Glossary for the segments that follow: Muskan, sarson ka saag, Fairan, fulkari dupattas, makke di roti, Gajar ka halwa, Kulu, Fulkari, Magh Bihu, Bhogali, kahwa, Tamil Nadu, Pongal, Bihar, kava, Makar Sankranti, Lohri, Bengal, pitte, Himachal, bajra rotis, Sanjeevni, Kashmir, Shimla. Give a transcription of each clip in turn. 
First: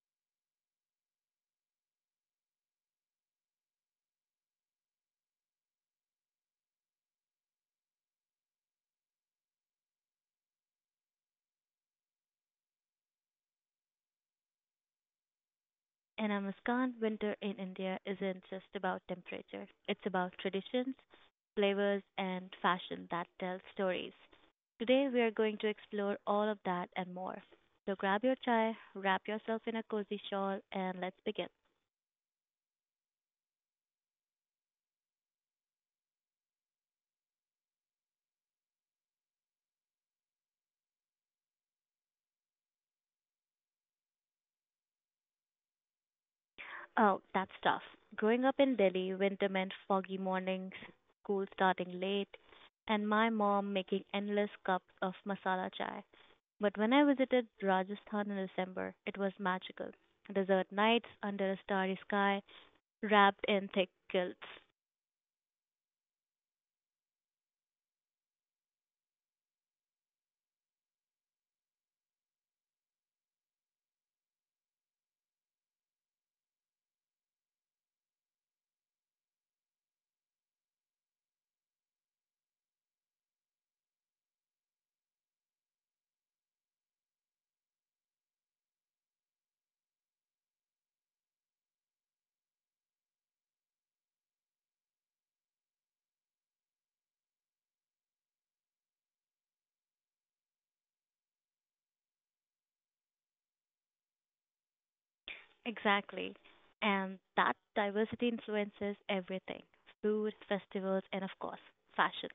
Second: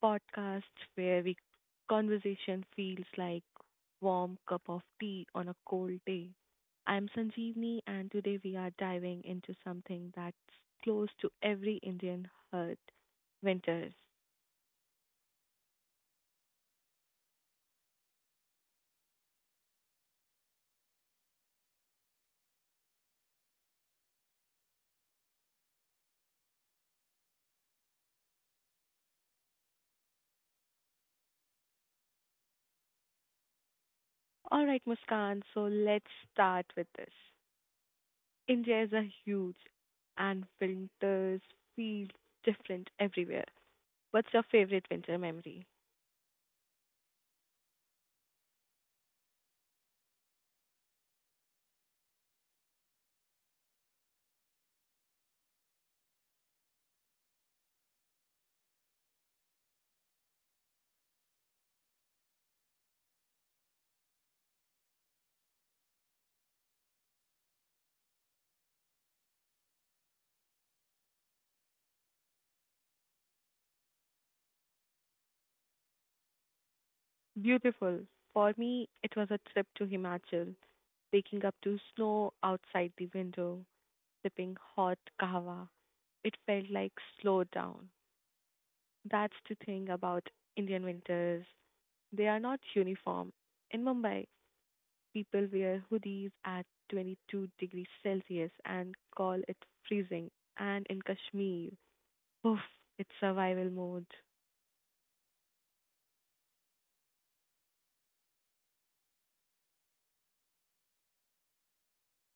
podcast where we conversation feels like warm cup of tea on a cold day. I'm Sanjeevni and today we are diving into something that's close to every Indian heart, winters. And I Muskan, winter in India isn't just about temperature. It's about traditions, flavors, and fashion that tell stories. Today, we are going to explore all of that and more. So grab your chai, wrap yourself in a cozy shawl, and let's begin. All right, Muskan, so let's start with this. India is a huge and winters feel different everywhere. What's your favorite winter memory? Oh, that's tough. Growing up in Delhi, winter meant foggy mornings, school starting late, and my mom making endless cups of masala chai. But when I visited Rajasthan in December, it was magical. Desert nights under a starry sky, wrapped in thick quilts. Beautiful. For me, it was a trip to Himachal, waking up to snow outside the window, sipping hot kahwa. It felt like slow down. That's the thing about Indian winters. They are not uniform. In Mumbai, people wear hoodies at 22 degrees Celsius and call it freezing. And in Kashmir, poof, it's survival mode. Exactly. And that diversity influences everything food, festivals, and of course, fashion.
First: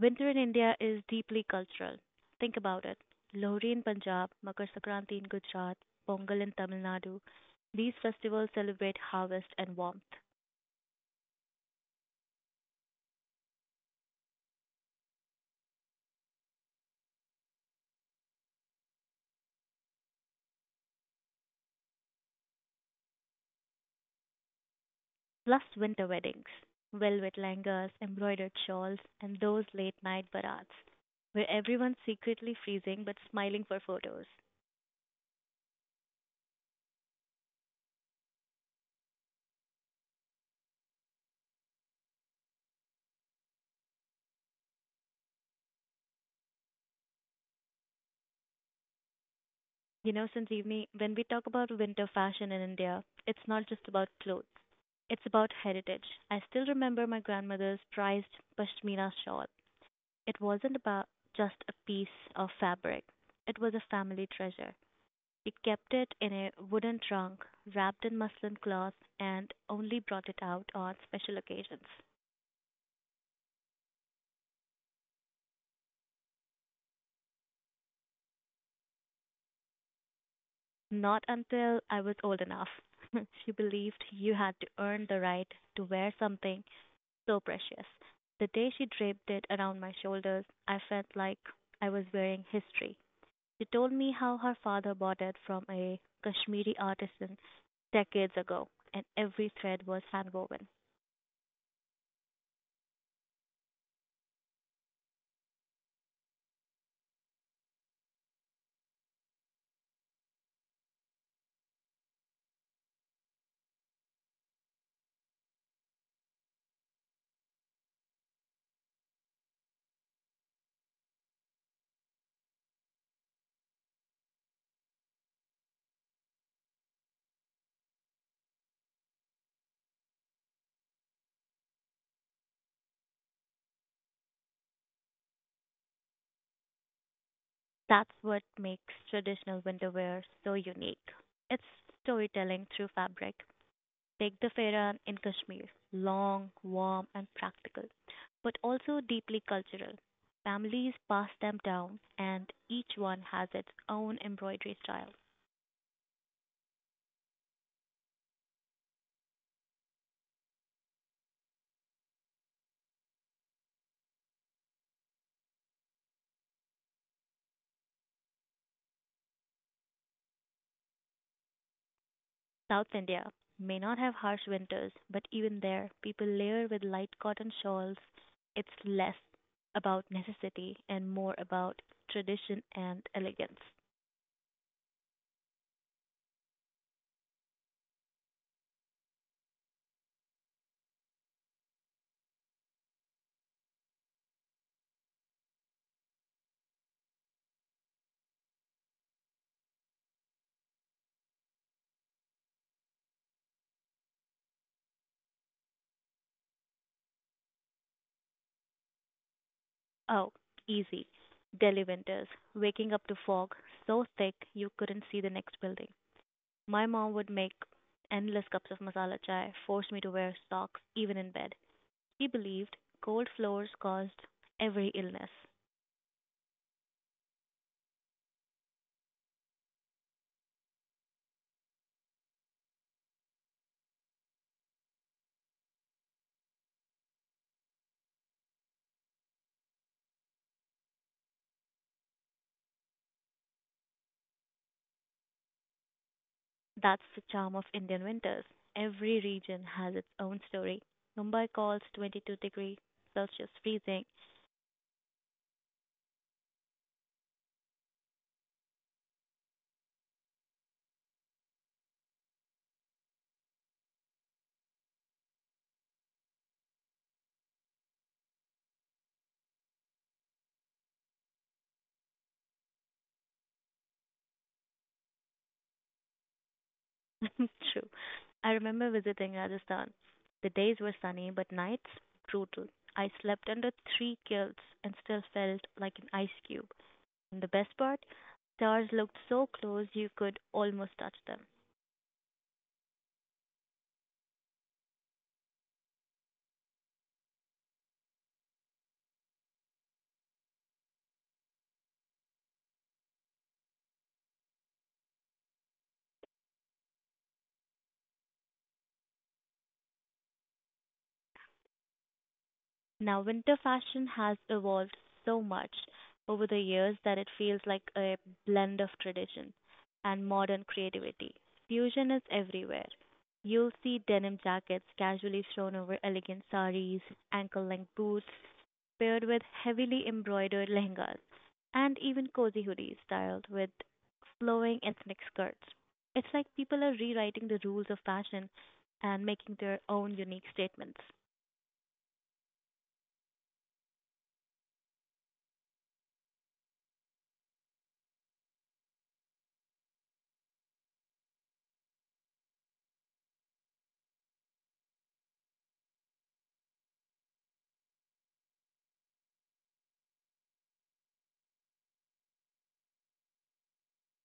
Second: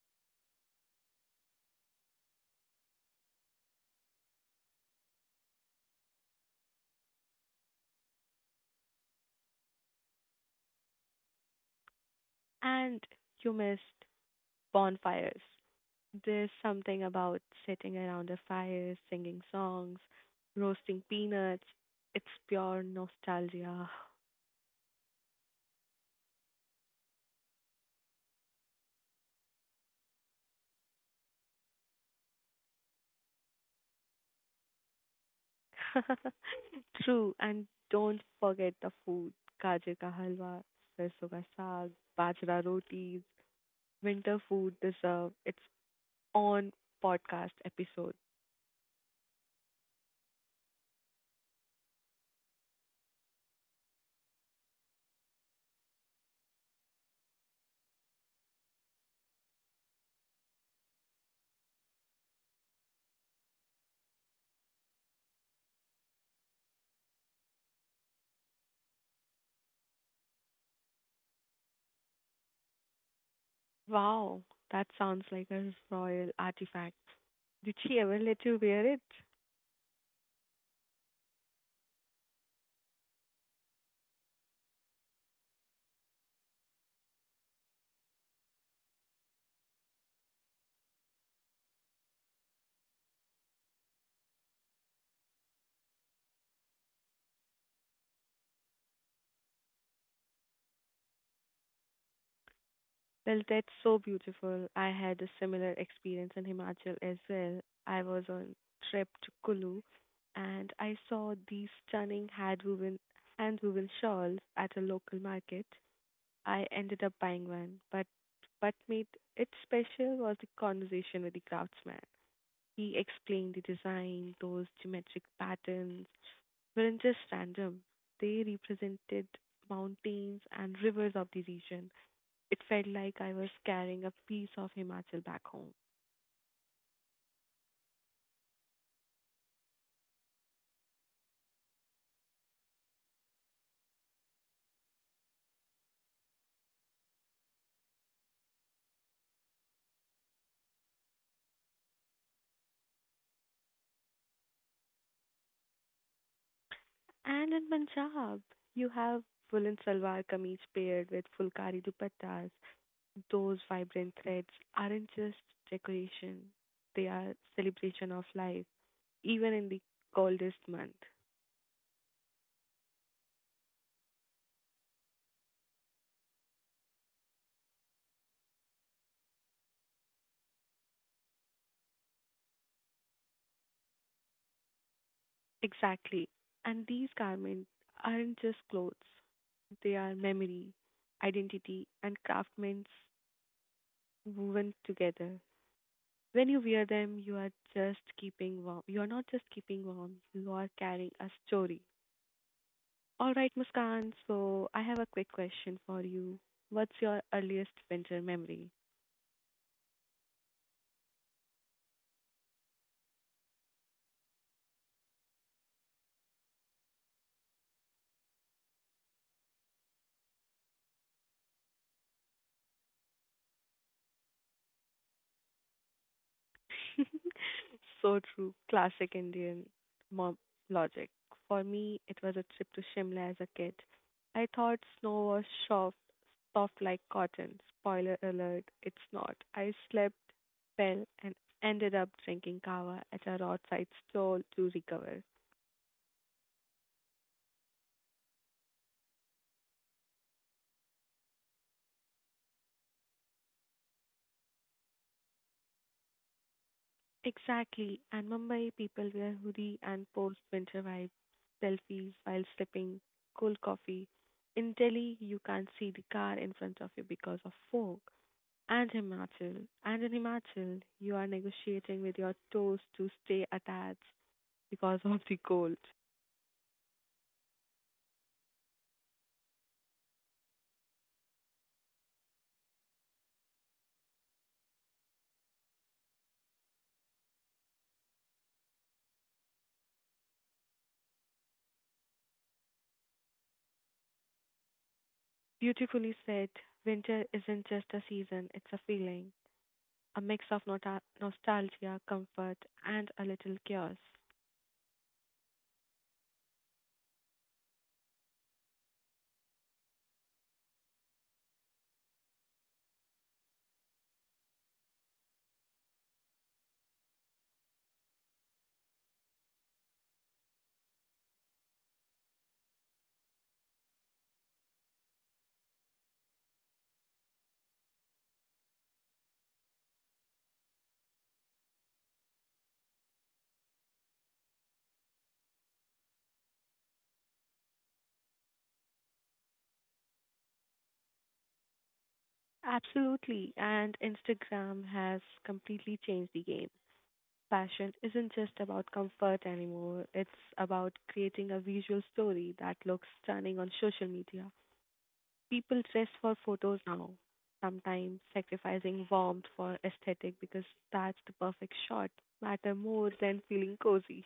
Winter in India is deeply cultural. Think about it. Lohri in Punjab, Makar Sankranti in Gujarat, Pongal in Tamil Nadu. These festivals celebrate harvest and warmth, And you missed bonfires. There's something about sitting around a fire, singing songs, roasting peanuts. It's pure nostalgia. plus winter weddings, velvet langas, embroidered shawls, and those late night barats, where everyone's secretly freezing but smiling for photos. True, and don't forget the food. Gajar ka halwa, sarson ka saag, bajra rotis, winter food deserve its own podcast episode. You know, Sanjeevni, when we talk about winter fashion in India, it's not just about clothes. It's about heritage. I still remember my grandmother's prized pashmina shawl. It wasn't about just a piece of fabric. It was a family treasure. We kept it in a wooden trunk, wrapped in muslin cloth, and only brought it out on special occasions. Wow, that sounds like a royal artifact. Did she ever let you wear it? Not until I was old enough. She believed you had to earn the right to wear something so precious. The day she draped it around my shoulders, I felt like I was wearing history. She told me how her father bought it from a Kashmiri artisan decades ago, and every thread was handwoven. Well, that's so beautiful. I had a similar experience in Himachal as well. I was on trip to Kulu and I saw these stunning hand woven shawls at a local market. I ended up buying one, but what made it special was the conversation with the craftsman. He explained the design, those geometric patterns weren't just random. They represented mountains and rivers of the region. It felt like I was carrying a piece of Himachal back home. That's what makes traditional winter wear so unique. It's storytelling through fabric. Take the Fairan in Kashmir, long, warm, and practical, but also deeply cultural. Families pass them down, and each one has its own embroidery style. And in Punjab, you have woolen salwar kameez paired with fulkari dupattas. Those vibrant threads aren't just decoration, they are celebration of life, even in the coldest month. South India may not have harsh winters, but even there, people layer with light cotton shawls. It's less about necessity and more about tradition and elegance. Exactly. And these garments aren't just clothes, they are memory, identity, and craftsmen woven together. When you wear them, you are just keeping warm. You are not just keeping warm, you are carrying a story. All right, Muskan, so I have a quick question for you. What's your earliest winter memory? Oh, easy. Delhi winters, waking up to fog so thick you couldn't see the next building. My mom would make endless cups of masala chai, force me to wear socks even in bed. She believed cold floors caused every illness. So true. Classic Indian mob logic. For me, it was a trip to Shimla as a kid. I thought snow was soft, soft like cotton. Spoiler alert, it's not. I slept well and ended up drinking kava at a roadside stall to recover. That's the charm of Indian winters. Every region has its own story. Mumbai calls 22-degree Celsius freezing. Exactly. And Mumbai people wear hoodie and post winter vibe, selfies while sipping cold coffee. In Delhi, you can't see the car in front of you because of fog. And Himachal. And in Himachal, you are negotiating with your toes to stay attached because of the cold. True. I remember visiting Rajasthan. The days were sunny, but nights brutal. I slept under three kilts and still felt like an ice cube. And the best part, stars looked so close you could almost touch them. Beautifully said, winter isn't just a season, it's a feeling, a mix of nostalgia, comfort, and a little chaos. Now, winter fashion has evolved so much over the years that it feels like a blend of tradition and modern creativity. Fusion is everywhere. You'll see denim jackets casually thrown over elegant saris, ankle length boots, paired with heavily embroidered lehengas, and even cozy hoodies styled with flowing ethnic skirts. It's like people are rewriting the rules of fashion and making their own unique statements. Absolutely. And Instagram has completely changed the game. Fashion isn't just about comfort anymore, it's about creating a visual story that looks stunning on social media. People dress for photos now, sometimes sacrificing warmth for aesthetic because that's the perfect shot, matter more than feeling cozy.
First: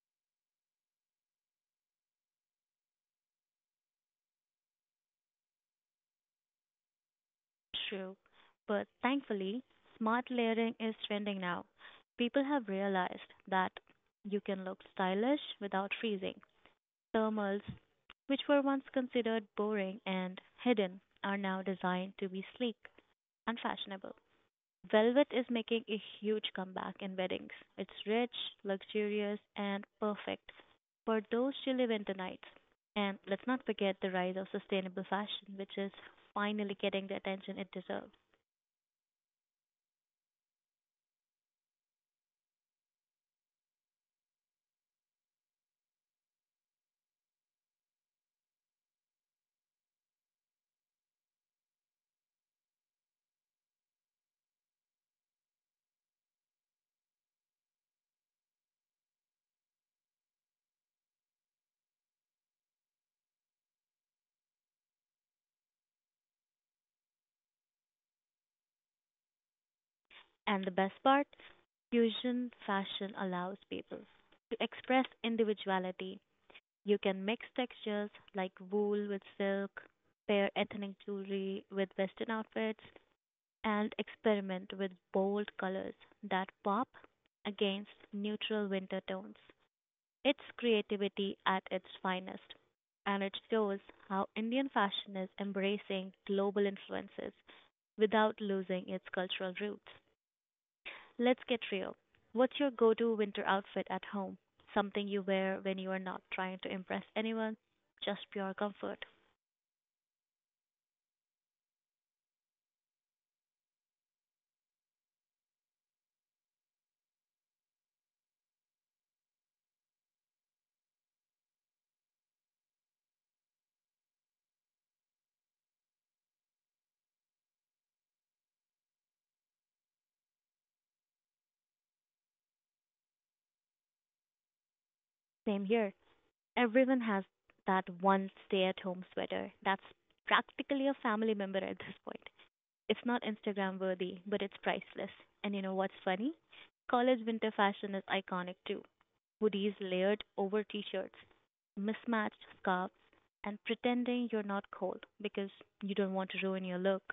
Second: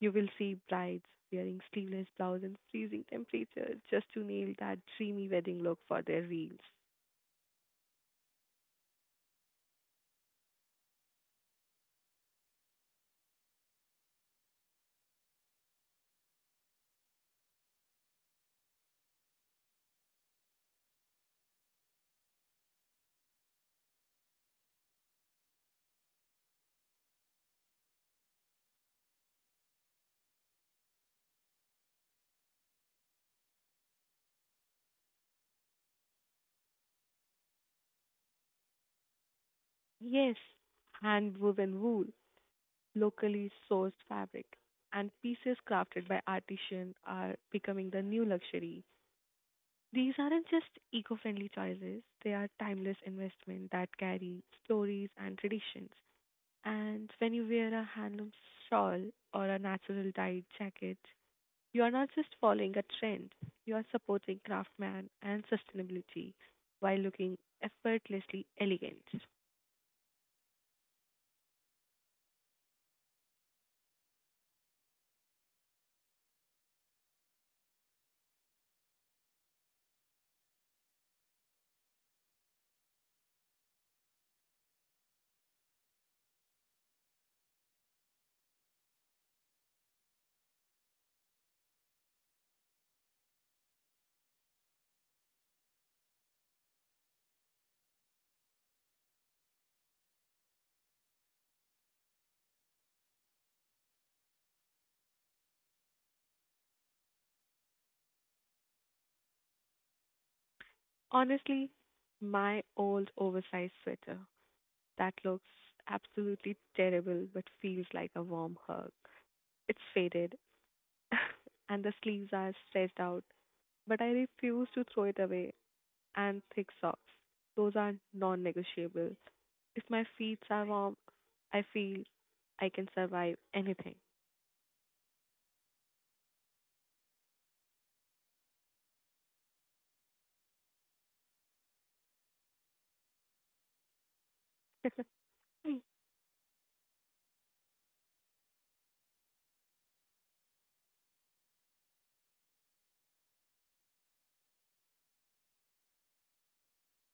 You will see brides wearing sleeveless blouse in freezing temperatures just to nail that dreamy wedding look for their reels. True, but thankfully, smart layering is trending now. People have realized that you can look stylish without freezing. Thermals, which were once considered boring and hidden, are now designed to be sleek and fashionable. Velvet is making a huge comeback in weddings. It's rich, luxurious, and perfect for those chilly winter nights. And let's not forget the rise of sustainable fashion, which is finally getting the attention it deserves. Yes, hand woven wool, locally sourced fabric, and pieces crafted by artisans are becoming the new luxury. These aren't just eco friendly choices, they are timeless investments that carry stories and traditions. And when you wear a handloom shawl or a natural dyed jacket, you are not just following a trend, you are supporting craftsman and sustainability while looking effortlessly elegant. And the best part, fusion fashion allows people to express individuality. You can mix textures like wool with silk, pair ethnic jewelry with Western outfits, and experiment with bold colors that pop against neutral winter tones. It's creativity at its finest, and it shows how Indian fashion is embracing global influences without losing its cultural roots. Let's get real. What's your go to winter outfit at home? Something you wear when you are not trying to impress anyone, just pure comfort. Honestly, my old oversized sweater that looks absolutely terrible but feels like a warm hug. It's faded and the sleeves are stretched out, but I refuse to throw it away, and thick socks. Those are non negotiable. If my feet are warm, I feel I can survive anything. Same here. Everyone has that one stay at home sweater that's practically a family member at this point. It's not Instagram worthy, but it's priceless. And you know what's funny? College winter fashion is iconic too. Hoodies layered over t shirts, mismatched scarves, and pretending you're not cold because you don't want to ruin your look.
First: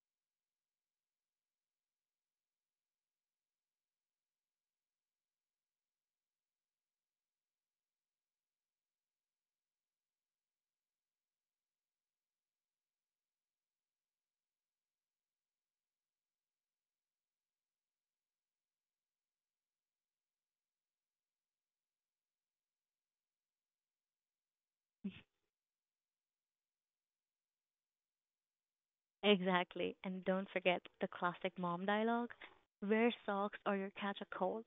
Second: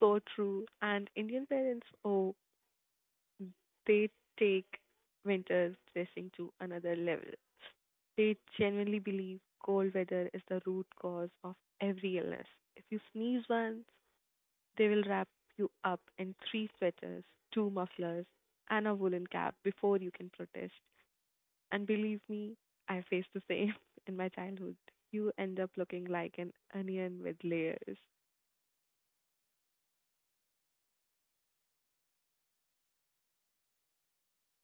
So true. And Indian parents, oh, they take winter dressing to another level. They genuinely believe cold weather is the root cause of every illness. If you sneeze once, they will wrap you up in three sweaters, two mufflers, and a woolen cap before you can protest. And believe me, I faced the same in my childhood. You end up looking like an onion with layers. Exactly. And don't forget the classic mom dialogue wear socks or you'll catch a cold.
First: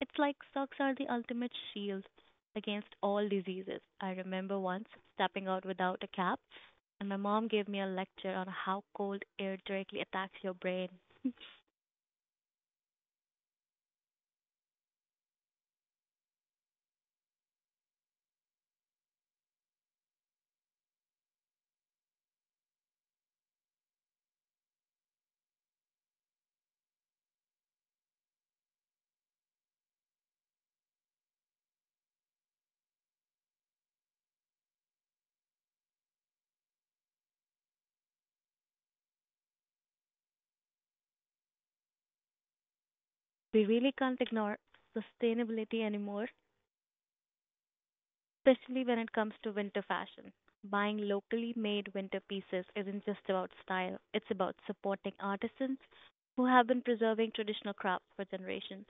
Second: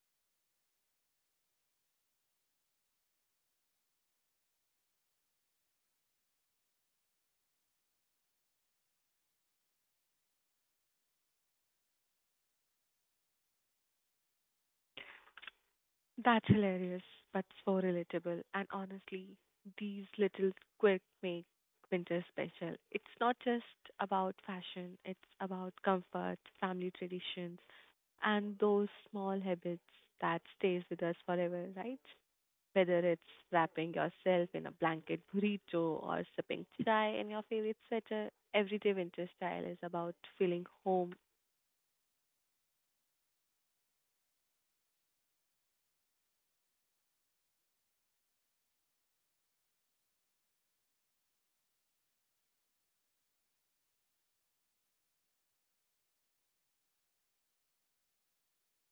It's like socks are the ultimate shield against all diseases. I remember once stepping out without a cap, and my mom gave me a lecture on how cold air directly attacks your brain. That's hilarious, but so relatable. And honestly, these little quirks make winter special. It's not just about fashion, it's about comfort, family traditions, and those small habits that stays with us forever, right? Whether it's wrapping yourself in a blanket burrito or sipping chai in your favorite sweater, everyday winter style is about feeling home. We really can't ignore sustainability anymore, especially when it comes to winter fashion. Buying locally made winter pieces isn't just about style, it's about supporting artisans who have been preserving traditional crafts for generations.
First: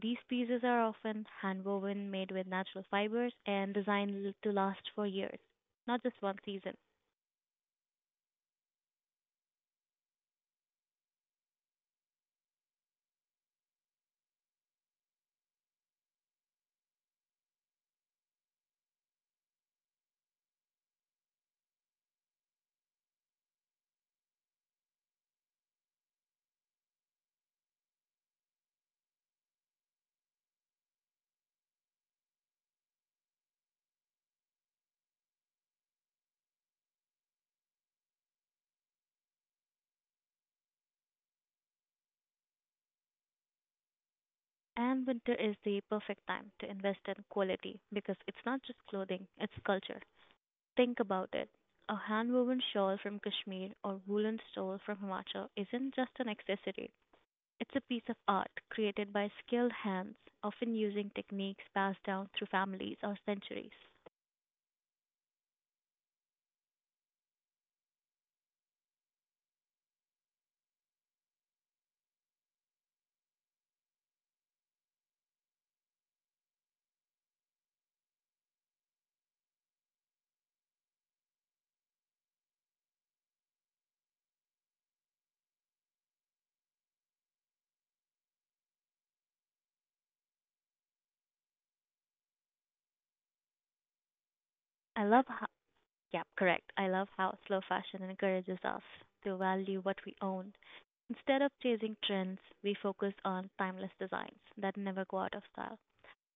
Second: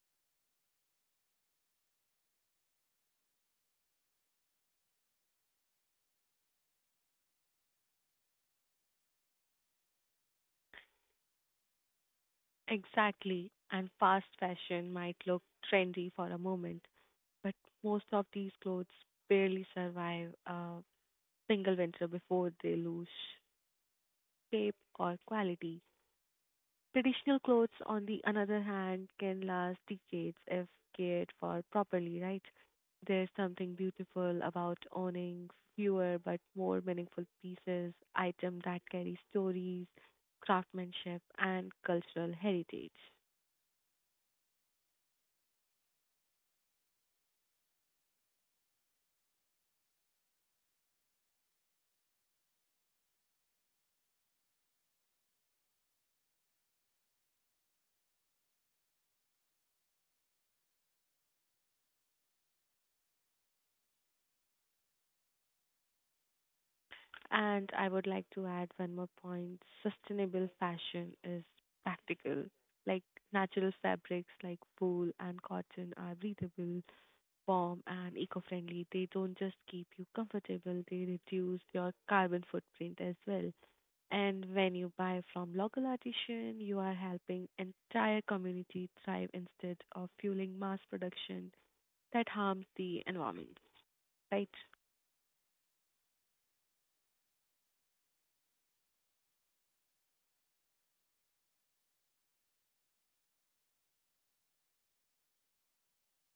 These pieces are often hand woven, made with natural fibers, and designed to last for years, not just one season. Exactly. And fast fashion might look trendy for a moment, but most of these clothes barely survive a single winter before they lose shape or quality. Traditional clothes, on the another hand, can last decades if cared for properly, right? There's something beautiful about owning fewer but more meaningful pieces, item that carry stories, craftsmanship, and cultural heritage. And winter is the perfect time to invest in quality because it's not just clothing, it's culture. Think about it. A hand-woven shawl from Kashmir or woolen stole from Himachal isn't just an accessory. It's a piece of art created by skilled hands, often using techniques passed down through families or centuries. And I would like to add one more point. Sustainable fashion is practical. Like natural fabrics like wool and cotton are breathable, warm, and eco-friendly. They don't just keep you comfortable, they reduce your carbon footprint as well. And when you buy from local artisan, you are helping entire community thrive instead of fueling mass production that harms the environment, right? I love how, yeah, correct. I love how slow fashion encourages us to value what we own. Instead of chasing trends, we focus on timeless designs that never go out of style.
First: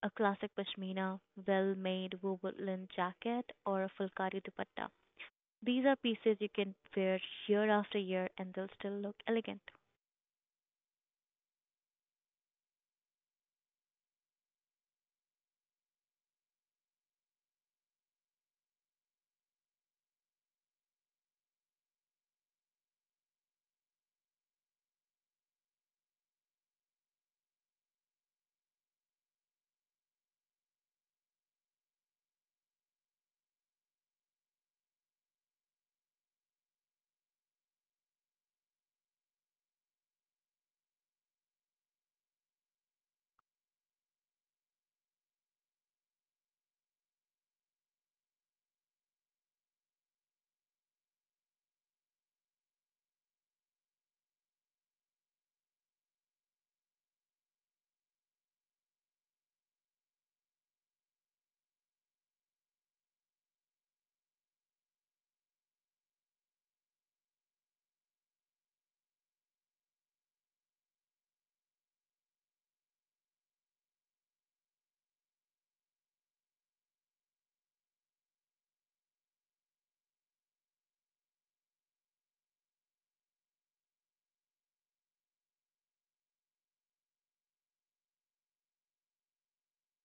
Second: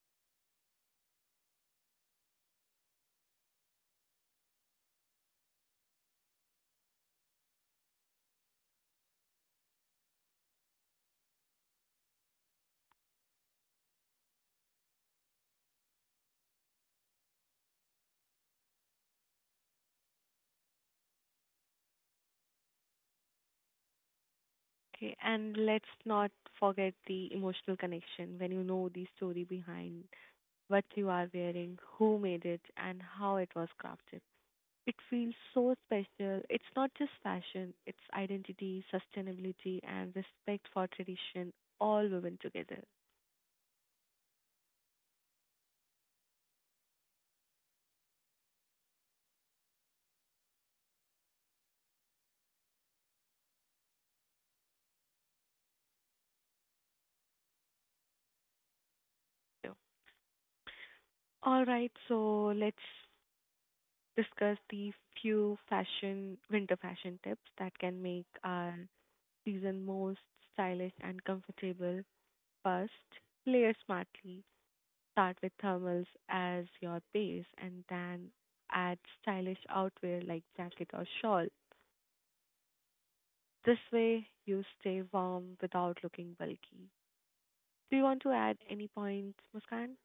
A classic pashmina, well-made woolen jacket, or a Fulkari dupatta. These are pieces you can wear year after year and they'll still look elegant. Okay, and let's not forget the emotional connection when you know the story behind what you are wearing, who made it, and how it was crafted. It feels so special. It's not just fashion, it's identity, sustainability, and respect for tradition all woven together. So, all right, so let's discuss the few fashion, winter fashion tips that can make our season most stylish and comfortable. First, layer smartly. Start with thermals as your base and then add stylish outwear like jacket or shawl. This way, you stay warm without looking bulky. Do you want to add any points, Muskan?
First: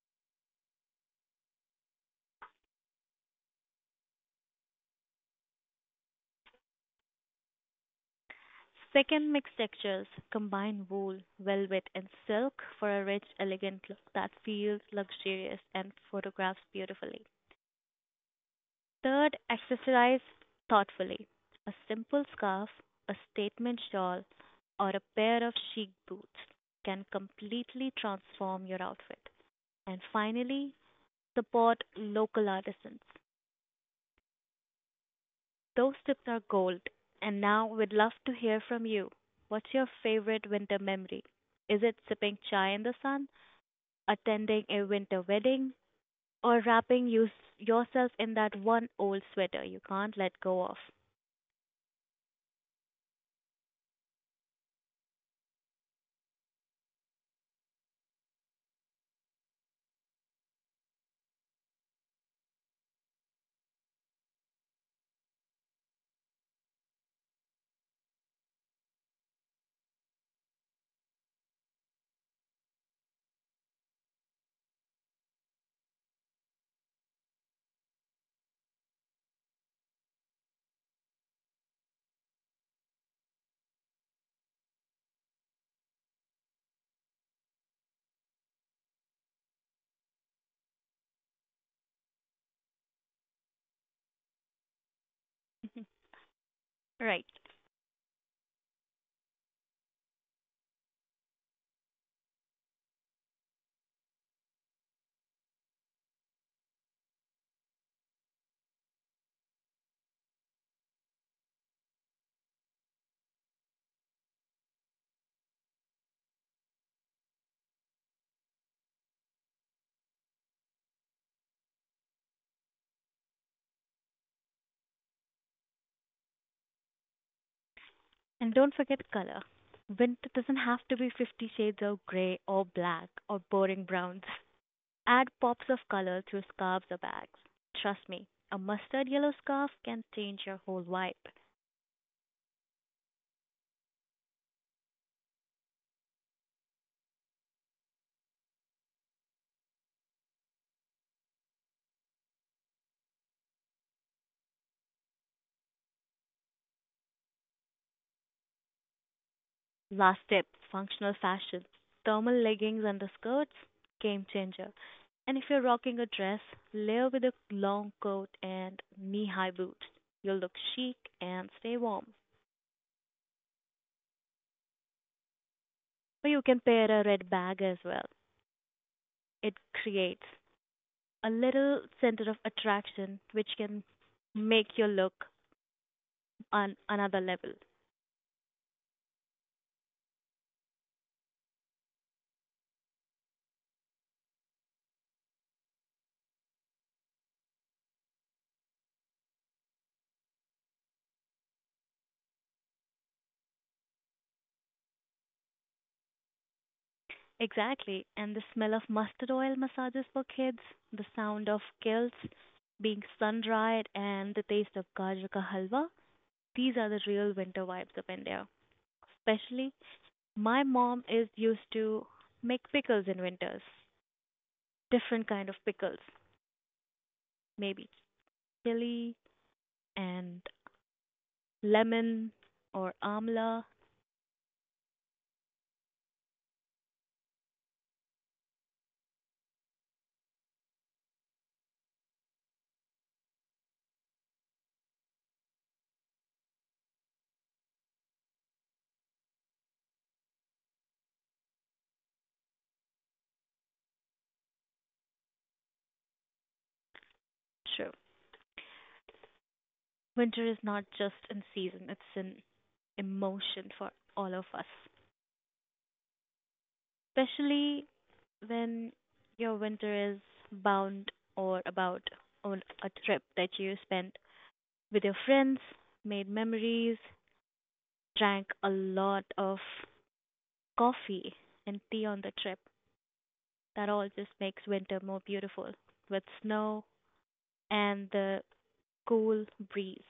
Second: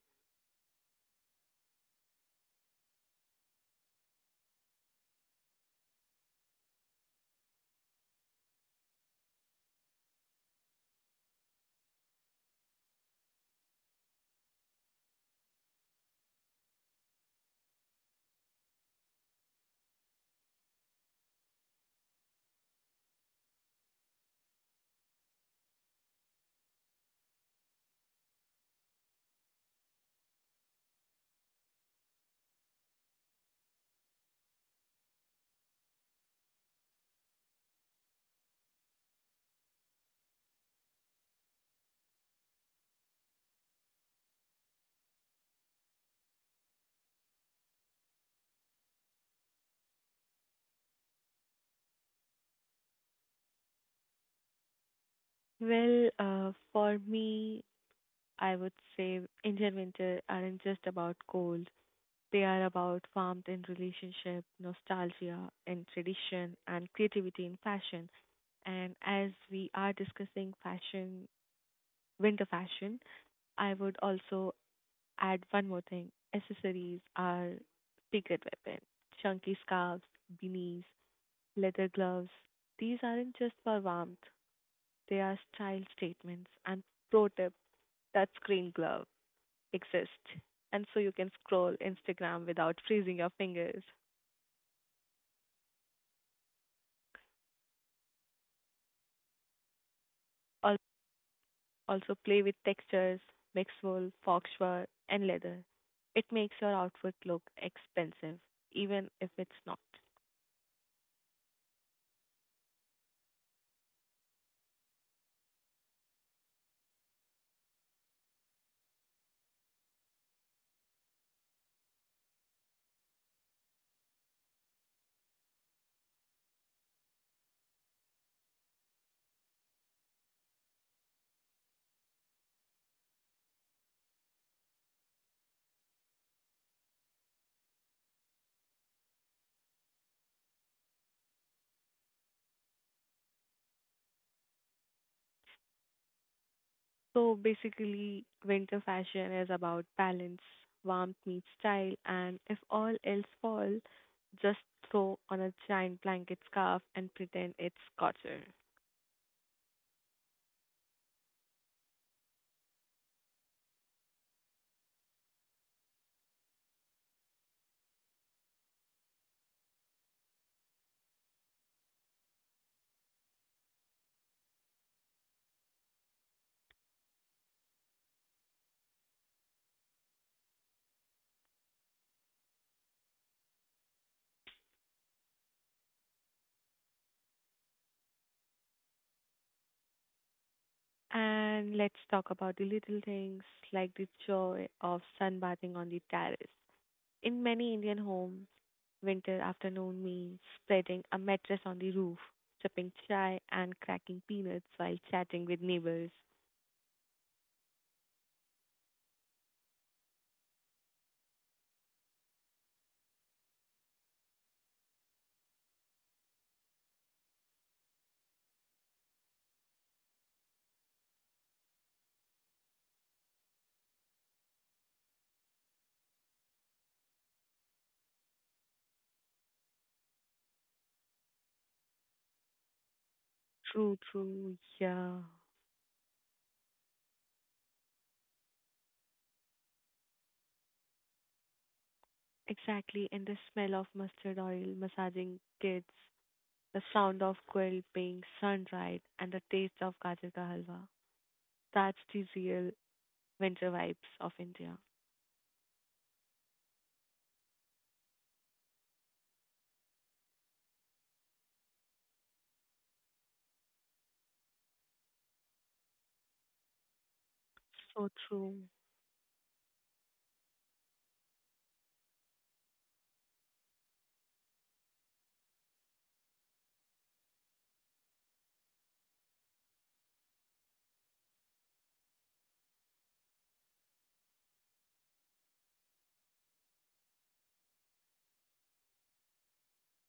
Second, mix textures. Combine wool, velvet, and silk for a rich, elegant look that feels luxurious and photographs beautifully. Third, accessorize thoughtfully. A simple scarf, a statement shawl, or a pair of chic boots can completely transform your outfit. And finally, support local artisans. Those tips are gold. And now we'd love to hear from you. What's your favorite winter memory? Is it sipping chai in the sun, attending a winter wedding, or yourself in that one old sweater you can't let go of? Well, for me, I would say Indian winter aren't just about cold. They are about warmth in relationship, nostalgia in tradition, and creativity in fashion. And as we are discussing fashion, winter fashion, I would also add one more thing. Accessories are secret weapon. Chunky scarves, beanies, leather gloves. These aren't just for warmth, they are style statements. And pro tip touchscreen glove exists. And so you can scroll Instagram without freezing your fingers. Right. Al- Also, play with textures, mix wool, foxfur, and leather. It makes your outfit look expensive, even if it's not. And don't forget color. Winter doesn't have to be 50 shades of gray or black or boring browns. Add pops of color through scarves or bags. Trust me, a mustard yellow scarf can change your whole vibe. So basically, winter fashion is about balance, warmth meets style, and if all else fall, just throw on a giant blanket scarf and pretend it's cotton. Last tip functional fashion. Thermal leggings under skirts, game changer. And if you're rocking a dress, layer with a long coat and knee high boots. You'll look chic and stay warm. Or you can pair a red bag as well. It creates a little center of attraction which can make your look on another level. And let's talk about the little things like the joy of sunbathing on the terrace. In many Indian homes, winter afternoon means spreading a mattress on the roof, sipping chai, and cracking peanuts while chatting with neighbors. Exactly. And the smell of mustard oil massages for kids, the sound of kilts being sun dried, and the taste of gajar ka halwa. These are the real winter vibes of India. Especially, my mom is used to make pickles in winters. Different kind of pickles, maybe chili and lemon or amla. True, true, yeah. Exactly, and the smell of mustard oil massaging kids, the sound of gulping sunrise, and the taste of gajar ka halwa. That's the real winter vibes of India. True. Winter is not just in season; it's an emotion for all of us. Especially So true. when your winter is bound or about on a trip that you spent with your friends, made memories, drank a lot of coffee and tea on the trip. That all just makes winter more beautiful with snow and the cool breeze.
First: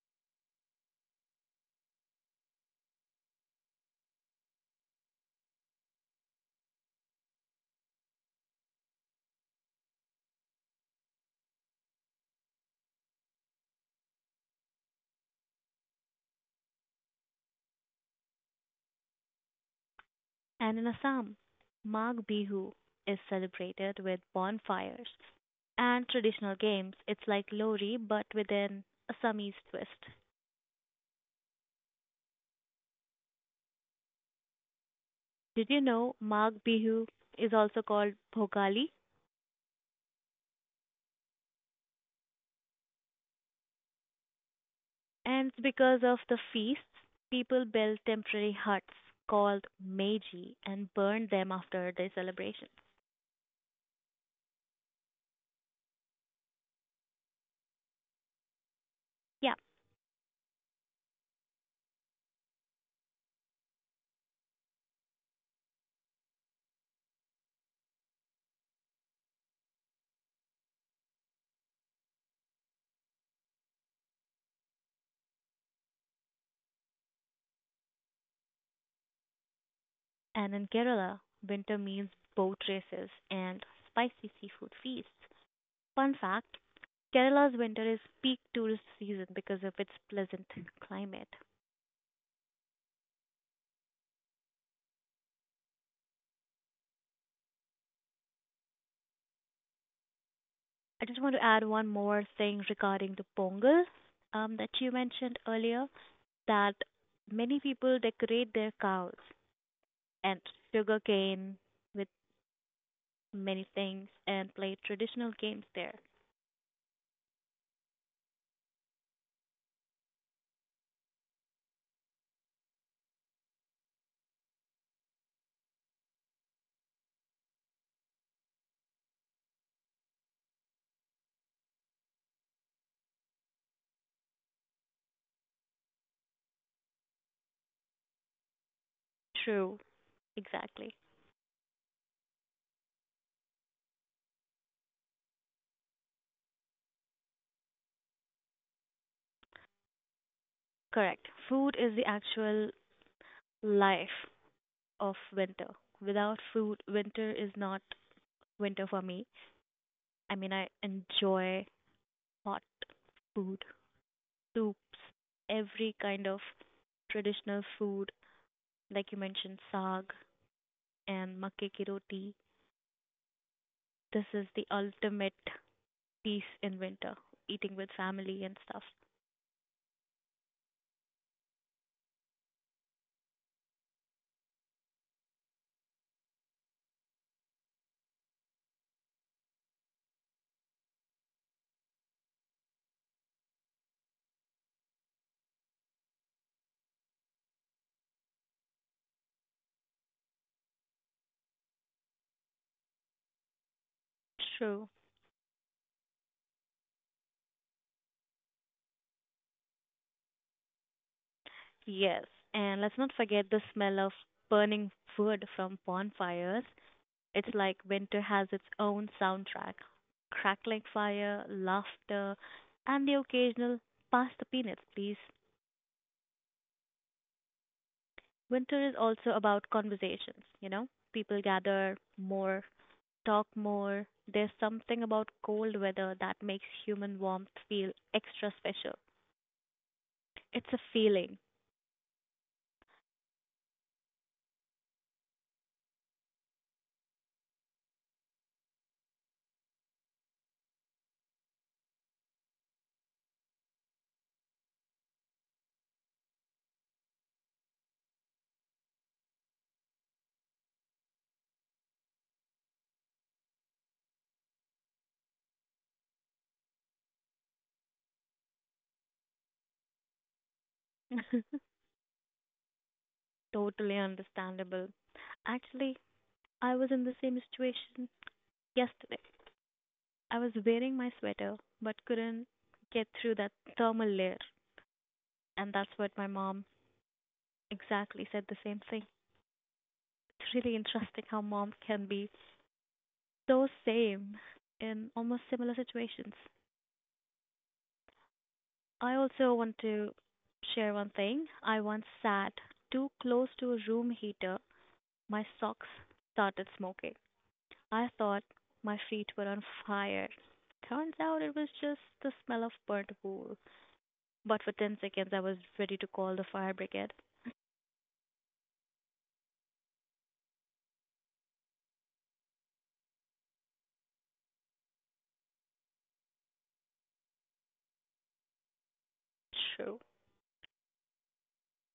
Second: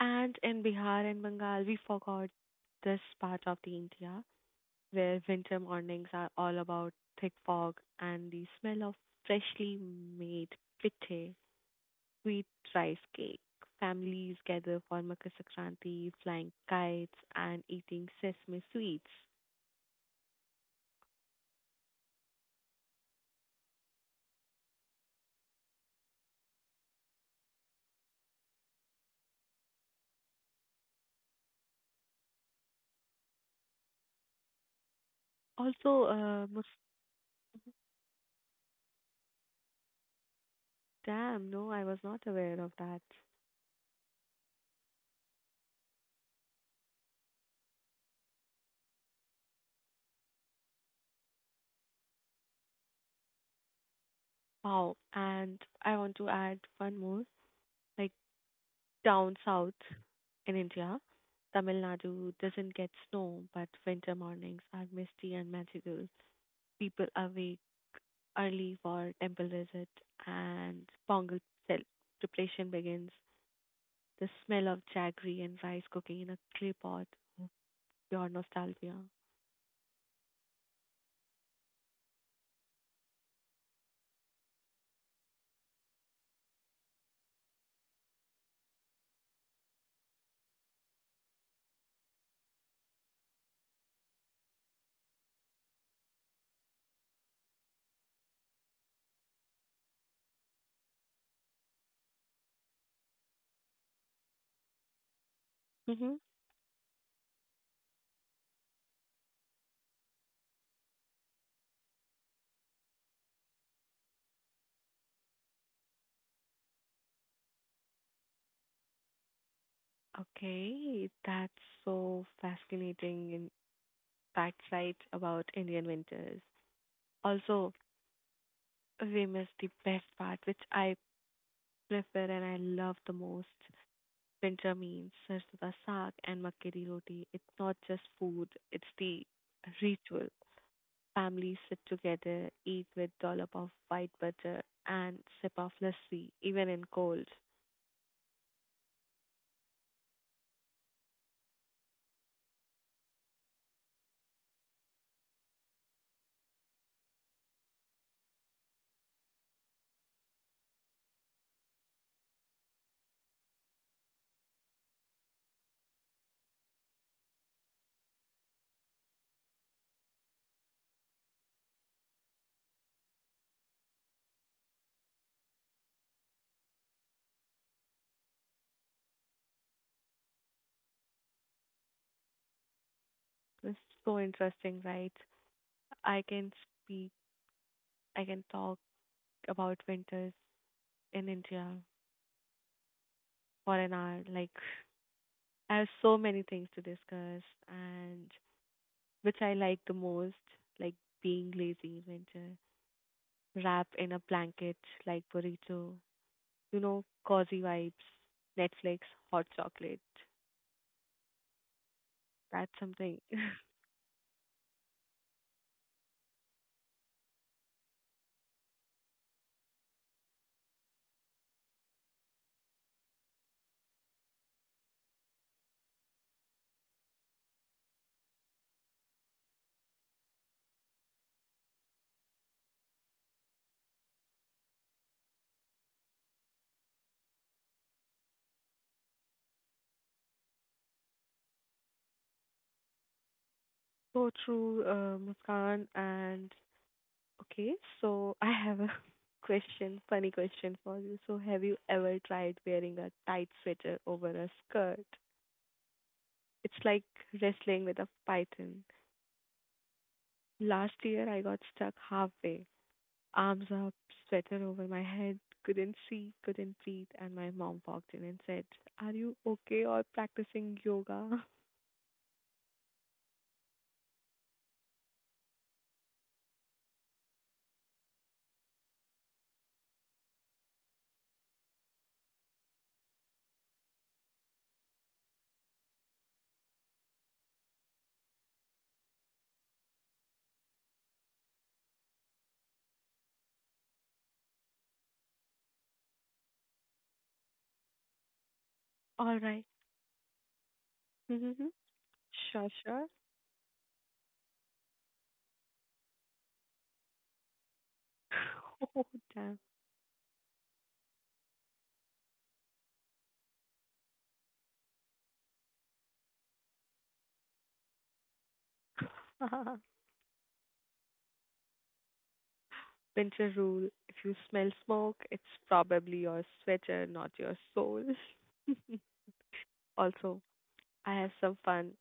And in Bihar and Bengal, we forgot this part of the India where winter mornings are all about thick fog and the smell of freshly made pitte sweet rice cake. Families gather for Makar Sankranti, flying kites, and eating sesame sweets. And in Assam, Magh Bihu is celebrated with bonfires and traditional games. It's like Lori but with an Assamese twist. Did you Also, know Magh Bihu is also called Bhogali? damn, no, I was not aware of that. And it's because of the feasts, people build temporary huts called meji and burn them after the celebrations. Wow. And I want to add one more. Like down Yeah, south in India, Tamil Nadu doesn't get snow, but winter mornings are misty and magical. People awake early for temple visit and Pongal cel- preparation begins. The smell of jaggery and rice cooking in a clay pot, pure nostalgia. and in Kerala, winter means boat races and spicy seafood feasts. Fun fact Kerala's winter is peak tourist season because of its pleasant climate. I just want to add one more thing regarding the Pongal that you mentioned earlier, Mm-hmm. that many people decorate their cows and sugarcane with many things and play traditional games there. Okay, that's so fascinating in fact, right, about Indian winters. Also, we miss the best part, which I prefer and I love the most. Winter means sarson ka saag and makke di roti. It's not just food, it's the True, ritual. exactly. Families sit together, eat with dollop of white butter and sip of lassi, even in cold. Correct. Food is the actual life of winter. Without food, winter is not winter for me. I mean, I enjoy hot food, soups, every kind of traditional food like you mentioned, saag and makke ki roti. This is the ultimate piece in winter, eating with family and stuff. This is so interesting, right? I can speak, I can talk about winters in India for an hour. Like, I have so many things to discuss, and which I like the most, like being lazy in winter, wrap in a blanket True. like burrito, you know, cozy vibes, Netflix, hot chocolate. Yes. That's And let's not something. forget the smell of burning wood from bonfires. It's like winter has its own soundtrack crackling fire, laughter, and the occasional pass the peanuts, please. Winter is also about conversations, you know? People gather more talk more. There's something about cold weather that makes human warmth feel extra special. It's a feeling. So true, Muskan, and okay, so I have a question, funny question for you. So, have you ever tried wearing a tight sweater over a skirt? It's like wrestling with a python. Last year, I got stuck halfway, arms up, sweater over my head, couldn't see, couldn't breathe, and my mom walked in and said, are you okay or practicing yoga? Totally understandable. Actually, I was in the same situation yesterday. I was wearing my sweater but couldn't get through that thermal layer. And that's what my mom exactly said the same thing. It's really interesting how mom can be so same in almost similar situations. I All also right. want to share one thing. I once sat Sure, sure. too close to a room heater. My socks started smoking. I thought my Oh, feet were damn. on fire. Turns out it was just the smell of burnt wool. But for 10 seconds, I was ready to call the fire brigade. Winter rule, if you smell smoke, it's probably your sweater, not your soul. True. Also, I have some fun,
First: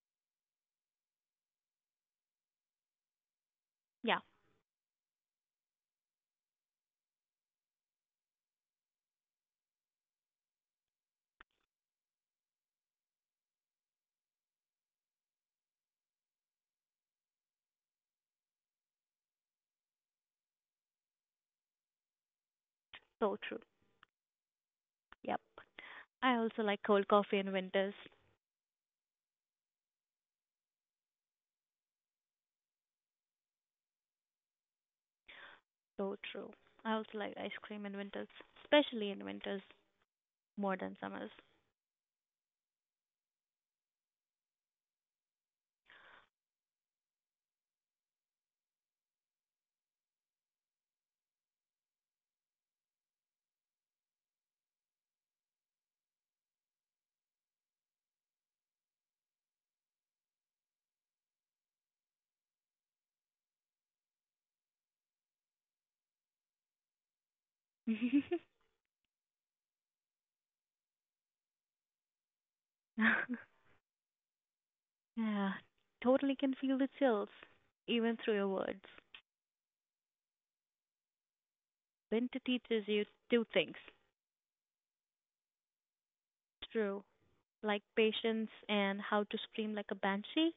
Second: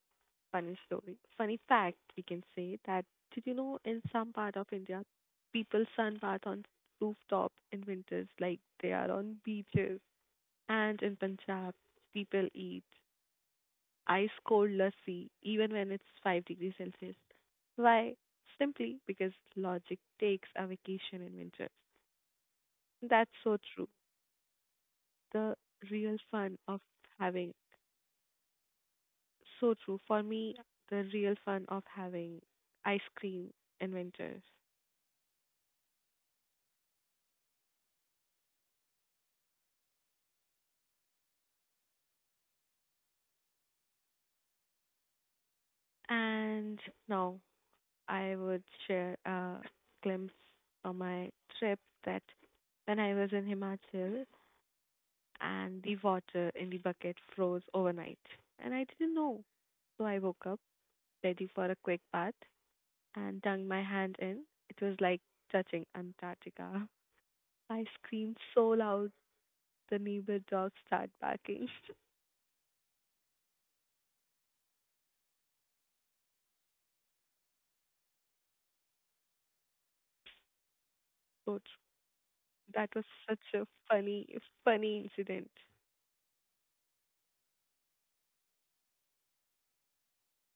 funny story. Funny fact, we can say that did you know in Yeah, some part of India, people sunbath on rooftop in winters like they are on beaches. And in Punjab, people eat ice cold lassi even when it's 5 degrees Celsius. Why? Simply because logic takes a vacation in winter. That's so so true. true. Yep. The real I fun also of like cold coffee in having. winters. So true. For me, the real fun of having ice cream in winters. So true. I also like ice cream in winters, especially in winters, more than summers. And now I would share a glimpse of my trip that when I was in Himachal and the water in the bucket froze overnight. And I didn't know. So I woke up ready for a quick bath and dug my hand in. It was like touching Antarctica. I screamed so loud the neighbor dogs start barking. Yeah, totally can feel the chills, even through your words. So true. Winter teaches That you was two such a things. funny, funny incident. True, like patience and how to scream like a banshee.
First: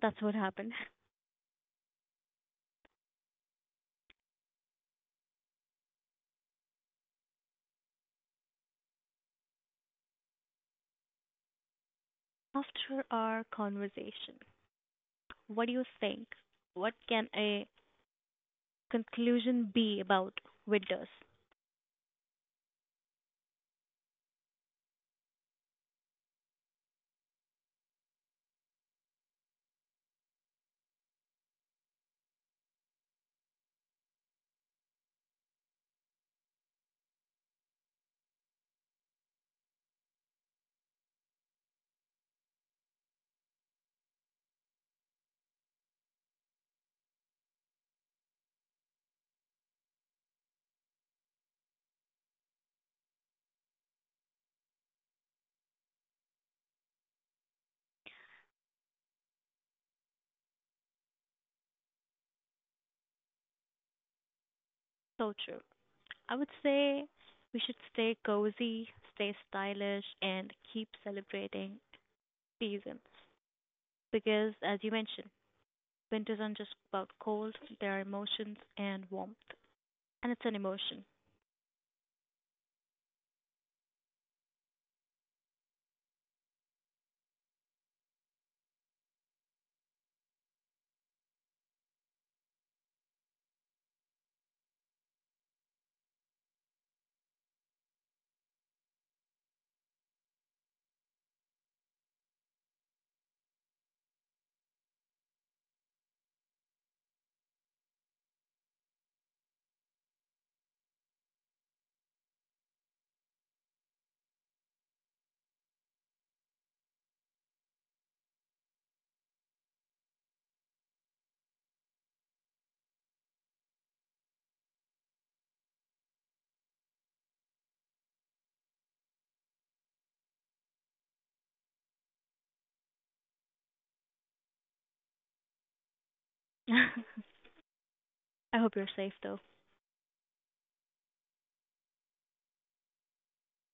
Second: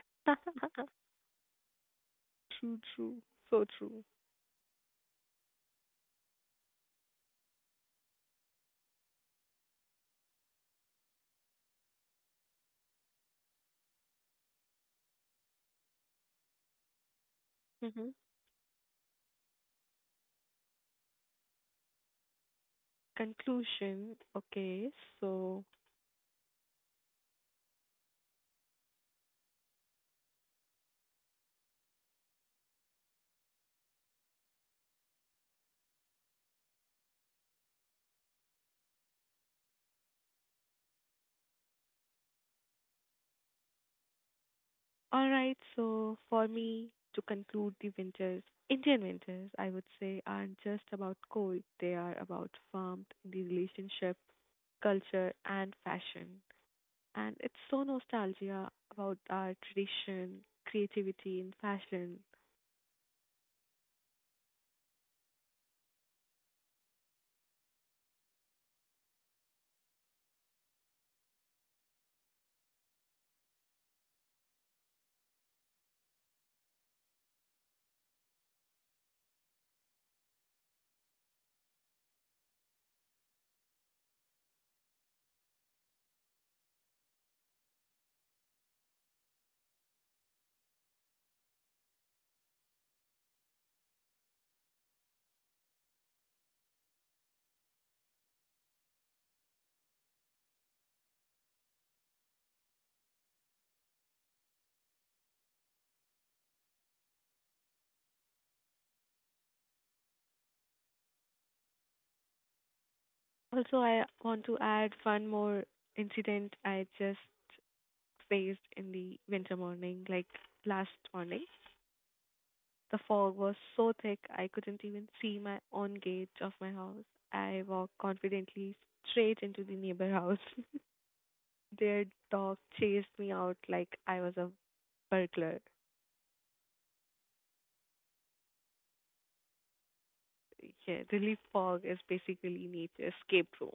That's what happened. True, true. So true. After our conversation, what do you think? What can a Hmm. conclusion be about winters? Conclusion. Okay, so, alright, so for me to conclude the winters, Indian winters, I would say, aren't just about cold, they are about warmth, the relationship, culture, and fashion. And it's so nostalgia about our tradition, creativity, and fashion. So true. I would say we should stay cozy, stay stylish, and keep celebrating seasons. Because, as you mentioned, winters aren't just about cold, there are emotions and warmth. And it's an emotion. Also, I want to add one more incident I just faced in the winter morning, like last morning. The fog was so thick I couldn't even see my own gate of my house. I walked confidently straight into the neighbor house. Their dog chased me out like I was a burglar. I hope you're safe though. Yeah, relief fog is basically nature's escape room.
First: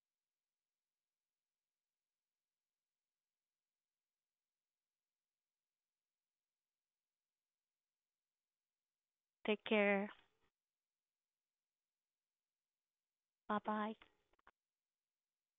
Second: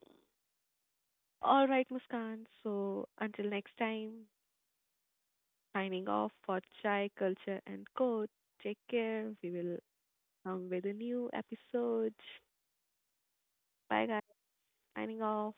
All right, Muskan. So until next time, signing off for Chai Culture and Code. Take care. We Take will care. come with a new episode. Bye bye. Bye, guys. Signing off.